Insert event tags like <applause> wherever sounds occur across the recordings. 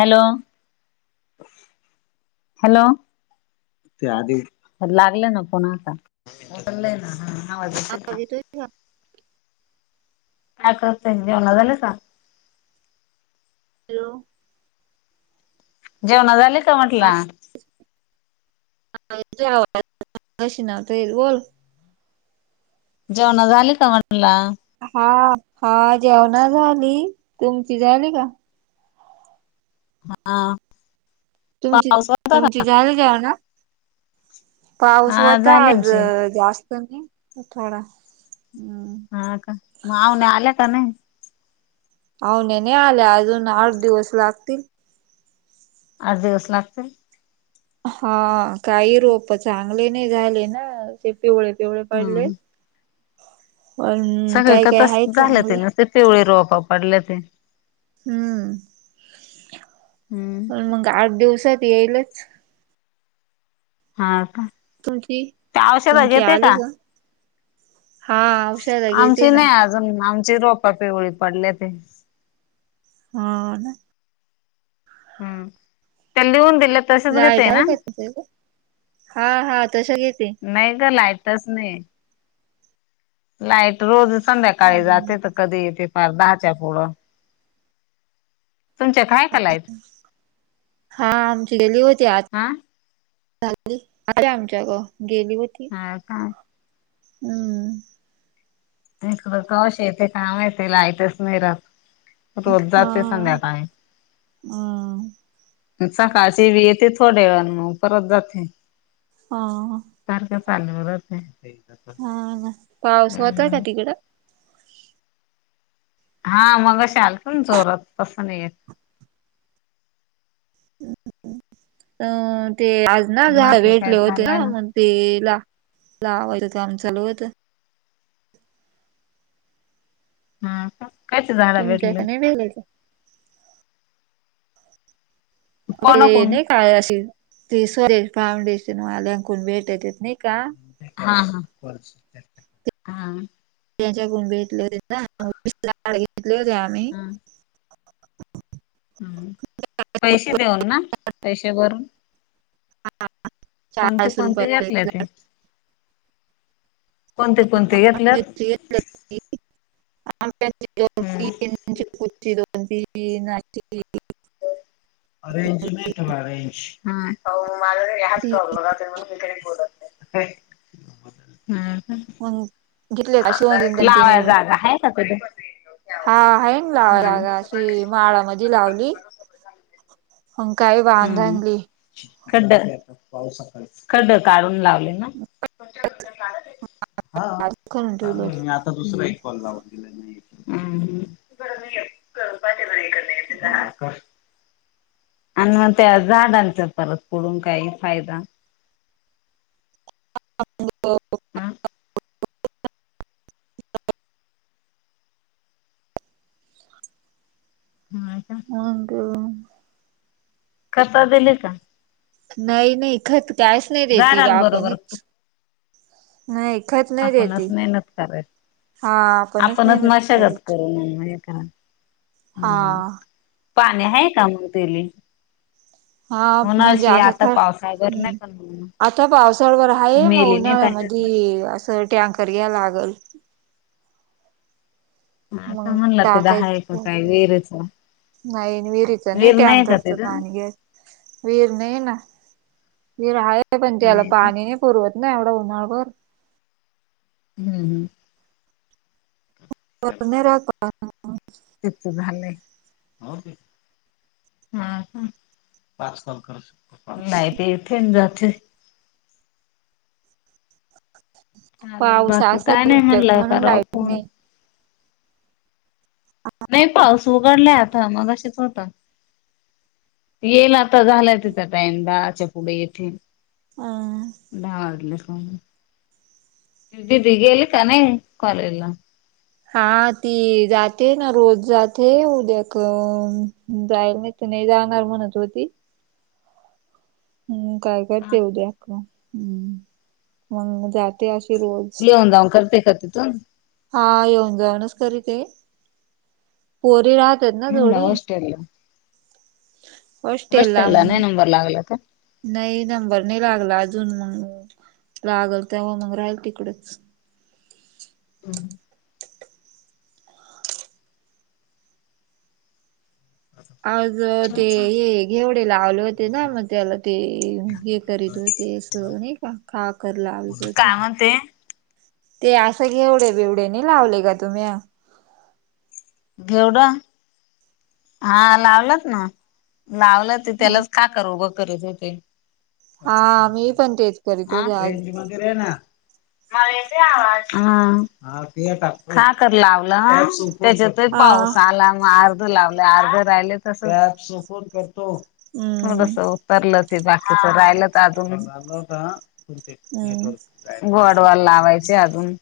Hello hello ते आधी लागले ना पुन्हा आताले ना हॅलो का येतोय करत जेवणा झाला स हॅलो जेवणा झाले का म्हटलं आवाज कशी नावतल बोल जेवणा झाली का म्हणाला हा हा जेवणा झाली तुमची झाली का हा तुमची पाऊस होता का? तुमची झालं जाव ना पाऊस हा होता झाले आज आमचे जास्त कमी थोडाम् हा का मगवने आल्या का नाही अव न नाही आल्या अजून आठ दिवस लागतील आज दिवस लागत हा काही रोप चांगले नाही झाले ना ते पिवळे पिवळे पडले हम्म पण सगळ काय का काय त आहे झालं ते चांगले ना ते तेवळे रोपा पडल्या ते हम्म हम्म प मग आठ दिवसात येईलच हा तुमची त्यावशत तुमची घेते आली का हा औषध घेते आमची ना. नाही अजून आमची रोपा पिवळी पडल्या ते हो ना हम्म त्याला लिहूला लाईट आहे का त हा हा तस घेते नाही ग लायताच नाही लाईट रोज संध्याकाळी हम्म. जाते तर कधी येते फार दहाच्या पुढं तुमच्याक हाय का लाईट हा आमची गेली होती आत हा झाली अे आमच्या ग गेली हो हा का हम्म इकडं कवाशी येथे कामाेत लाईटच नाही रा हा हम सकाळची वी येते थोड्या वेळ मग परत जाते हां सारखं चालूत नाही हा पाऊस होताय का तिकडं हा मग शाल पून जोरात तसं नाही येत अ ते आज ना झालं बाकी काय भेटले होते ना चाललंय मग ते ला लावायच ते आम चालू होत हा कायची झाडं तुमच्या भेटली का नाही नाही ते कोणाकडून नाही काय अशी ती स्वदेश फाउंडेशन वाल्यांकून भेटत येत नाही का हां हां हां. त्याच्याकडून भेटले होतेत ना मग वीस लाख घेतले होते आम्ही. हम् पैसे देऊन ना, पैसे भरून. कोणते चाळीस कोणते रुपयाला घातले एक होते? कोणते कोणते घेतल्यात? <unintelligible> म्हणजे हम्म कुटची दोन बी ना <unintelligible> अरेंजमेट अरेंज माझ ही हाच ती प्रॉब्लम आहे म्हणून मी बोलत हम हं. कोन लावाय जागा हाय का तिथे? हां आहे ना लावाय हम्म जागा अशी माळा मध्ये लावली. हं काय बांध हम्म आणली खड्ड, खड्ड काढून लावले. हां. करून ठेवलं हुं होत. हुं. <unintelligible> आणि मग त्या झाडांचा परत पडून काही फायदा <unintelligible> हम. व्हय का हां ग कस दिलीत? नाही नाही खत काहीच नाही देेते झाडांबरोबर आपणच नाही खत नाही आपणच देती. मेहनत करायची. हा आपणच मेहनत मशागत करायची करून हा हम् पाणी आहे का मग तेली? हा होना म्हणजे अशी असं आता का पावसाळाभर नाही हम्म. पण आता पावसाळभर आहे मग मेली नाही पाहिजेत उन्हाळ्यामध्ये असं टँकर घ्या लागल. ना आता मग म्हणला ते दहा टाकायच एक काय विहिरीच नाही विहिरीच नाही विहीर का टँकरचं तिथ पाणी घेत विहीर नाही ना विहीर आहे पण त्याला नाही का पाणी नाही. पुरवत नाय एवढं उन्हाळाभर. हम्म हम वण राख तेनचं झालंय. हा ह पा सल कर नाही येथे न जाते. चालल. पाऊस बाकी काय असेल नाही म्हनलं आत्ता म्हणून रावू लाईट फोन. नाही हा. नाही पाऊस उघडला आता मगाशीचं होता. येईल आता झालंय तिथं टाइम दाहाच्या पुढे येथील. अ ढा वाजले कम दीदी गेली काय नाही कॉलेज ला? हा. ती जाते ना, रोज जाते. उद्या क जाय तु नाही जाणार म्हणत होती. हम् काय करते उद्याक हम्म मग ते अशी रोज येऊन जाऊन करते का तिथून हा येऊन जाऊनस करी ते. पोरी रात ना म्हणलं ोडी हॉस्टेलला अष्टेला हॉस्टेलला नाही म नंबर लागला का नाही नंबर नाही लागला अजून मग लागल तेव्हा मग राहील तिकडेच हम् आज ते हे घेवडे लावले होते ना मग त्याला ते हे करीत होते नाही का काा करला आ काय म्हणते ते असं घेवढे बिवडे नाही लावले का तुम्ही घेवडा हा लावलात ना लावलं ते त्यालाच का कर उगं करीच हो ते पस हा मी पण तेच करीत मिनटां होते आज रेंज मगरे ना वा का करवलं त्याच्यात हा पाऊस आला मग अर्ध लावले अर्ध राहिले तस हो हम्म थोडस उतरलं त बाकीच राहिलं तर अजून हम्म नेटवक बोडवाल लावायचे अजून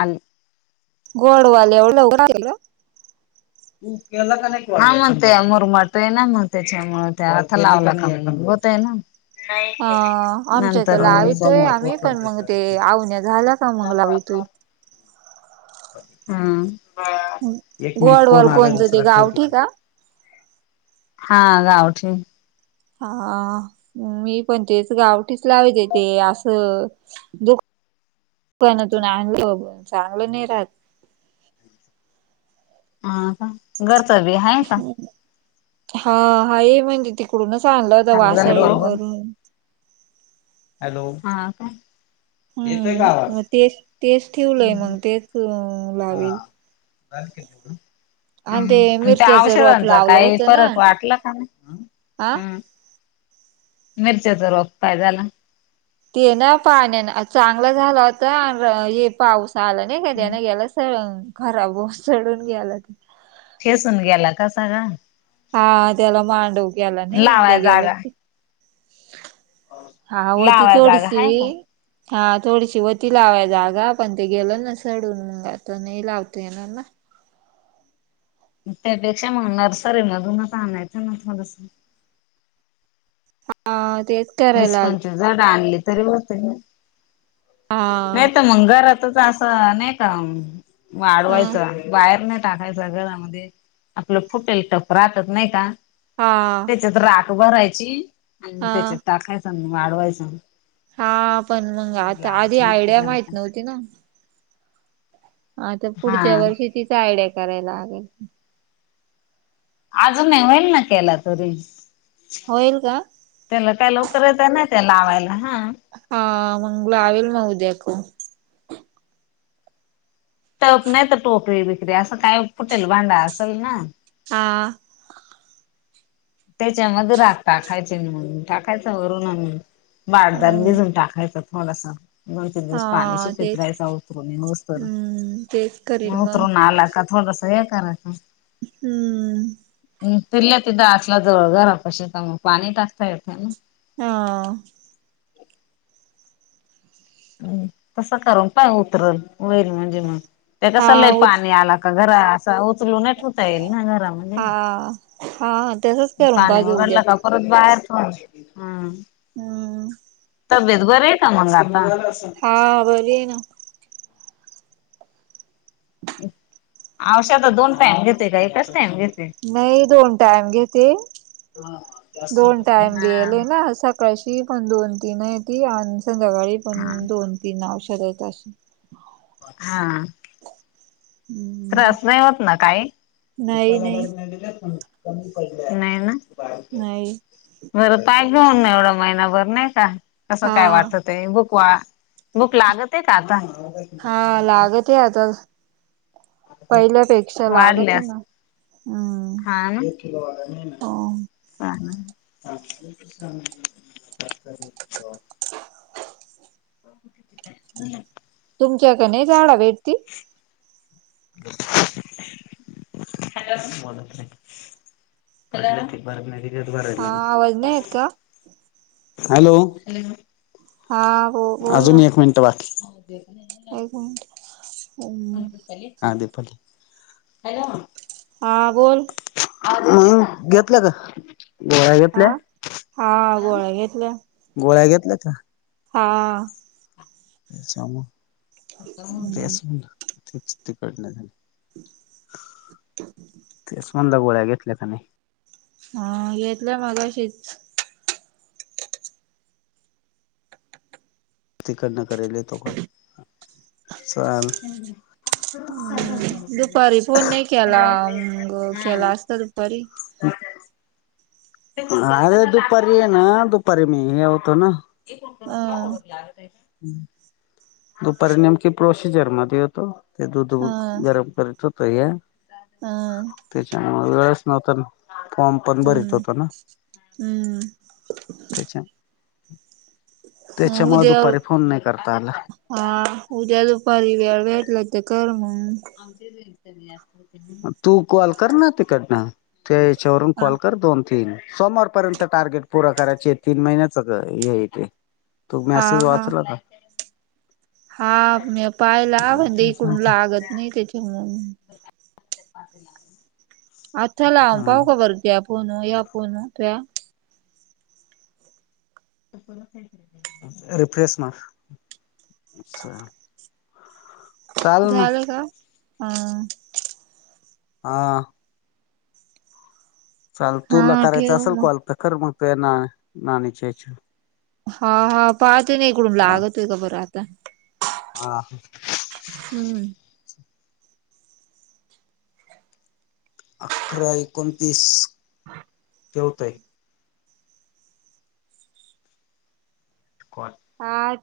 आ गोडवाल एवढं उ हा म्हणते मुरमाटे ना म्हण त्याच्यामु त्या आ लाव आहे ना ह आमच्या इथ लावितोय आम्ही पण मग ते आवण्या झाला का मग लावितोय नंतरप्रा ह एक मिनिट गोडवाल फोन आलाय कोणचं ते दुसरा खेवते गावठी म का हा गावठीे हा मी पण तेच गावठीच लावाच तेे असं दुख पण तू चांगलं चांगलं नाही राहत हा घरचं बी आहेाय का हा हा ये म्हणतीे तिकडूनच आणलं होता चांगलं झालं वासळी कॉल वरून हॅलो हम्म मग तेच तेच ठेवलंय मग तेच हा लावेल झाल केली म्ह आणि ते हम आणि त्या मिरच्याच रोप औषधांचा लावलं काही फरक वाटला का नाही आह हम्म मिरच्याच रोपपाय झाला ते ना पाण्या चांगलं झालं होता हे पाऊस आला नाही का त्यान गेला स खराब चढून घ्याला ते ठेसून गेला कसा का हा त्याला मांडव ग्याला ना ते लावाय गेला जागा हा वती लावाय जागा थोडशी हाय का? हा थोडशी वती लावा जागा पण ते गेलं ना सडून मग आता नाही लावतो येणार ना त्यापेक्षा मग नर्सरी मधूनच आणायचं ना थोडस हा तेच करायला विीस लाग पंचवीस झाड आणली तरी भरते हा नाही तर मंगारातच असं नाही का हा वाढवायचं बाहेर नाही टाकायचंगळमध्ये आपलं फुटेल टप रातत नाही का हा त्याच्यात राख भरायची आणि हा त्याच्यात टाकायच म वाढवायच हा पण मंग आता आधी मोठं आयडिया झालं माहत का नव्हती ना आा तर पुढच्या हा वर्षी तिचा आयडिया करायला लागेल अजून नाही होईल ना केला तुरी होईल का त्याला काही लवकर यच नाही त्या लावायला हा हा मंगल आल म उद्याकू तप नाही तर टोकरी बिकरी असं काय फुटेल भांडा असेल ना हा. त्याच्यामध्ये राग टाकायचे म्हणून टाकायच वरून आणून बारदाण हम् भिजून टाकायचं. होला सां. दोन-तीन दिवस पाणी श हा तेच पतराहायचा उतरणे नसतर हम्म तेच करील मग उतरून आला का थोडासा स्या करायचा हम्म. तिल्या तिथं अतला जळ घरा कशी मग पाणी टाकता येत ना. हा. तसं करून पण उतरल होईल म्हणजे मग. ते कसं हा लय उद्या पाणी आला घरा असं उचलू न ठेवता येईल ना घरामध्ये हां पाणी उगडलं का परत बाहेर प हम्म हम तब्येत बर आहे का मंग आता? हा बरी आहे ना. अवशद दोन टाइम घेतेय का एकच टाइम घेत नाही दोन टाइम घेते, हा दोन टाइम दियाल ना सका कळशी पण दोन तीन आहे ती आणि संध्याकाळी पण हा दोन तीन औषध आहेत अशी. हा हम्म तरास नाही होत ना काही? नाही नाही नाही ना? नाही. बरं पाय घेऊन ना एवढा महिनाभर नाही का? कसं हा काय वाटत ते बुक वा, बुक लागत ए का आता? हा, लागतये आता. पहिल्यापेक्षा लागत वाढल्यास येना. हा ना. हो चाललं. <inaudible> झालं का? तुमच्याकनै झाडं भेटती? हॅलो? हा आवाज नाही येत का हॅलो? हॅलो? हा बो अजून एक मिनटं बाकी. होय काय? हा दीपली, हॅलो. हां बोल. आ घेतलं का? गोळ्या घेतल्या? हा हा गोळ्या गोळ्या घेतल्या का? हां. हम्म. तेच म्हणलं. तेच तिकडणं तेच म्हणलं गोळ्या घेतल्या का नाही? हा घेतल्या मगशीच. तिकडनं करेल य तो पण, चाल हम्म. दुपारी फोण नाही केला. मग केला असता दुपारी. <unintelligible> अरे दुपारी ये ना, दुपारी मी हे आवतो ना पण कर का अं खबर लागतय दुपारी नेमकी प्रोसिजर मध्ये होतो. ते दूध गरम करत होत य हा. त्याच्यामुळे वेळच नव्हता ना. फॉर्म पण भरीत हम्म होत ना. हम्म त्याच्या, त्याच्यामुळे उद्या दुपारी फोन नाही करता आला. हा उद्या दुपारी वेळ भेटला तर कर मग तू कॉल कर ना तिकडनं. ते याच्यावरून हा कॉल कर दोनतीन सोमवार - पर्यंत टार्गेट पूरा करायची तीन महिन्याच हेे हाय ते तू हा मेसेज हा वाचला का हा मी पायला म्हणजे इकडून लागत नाही त्याच्यामुळ <inaudible> अ, चला हा पाहू का बरं घ्या फोण या फोन तूयाऽ रिफ्रेश मार - झालं का? हा हा चाल तुला हा करायचं ठेव असेल मग. कॉल तर कर मग त ना नाणीच्या याच्या हा हा पाहतोय ना इकडून लागतय का बरं आता हा हम्म अकरा एकोणतीस <inaudible> ठेवतय कॉल हा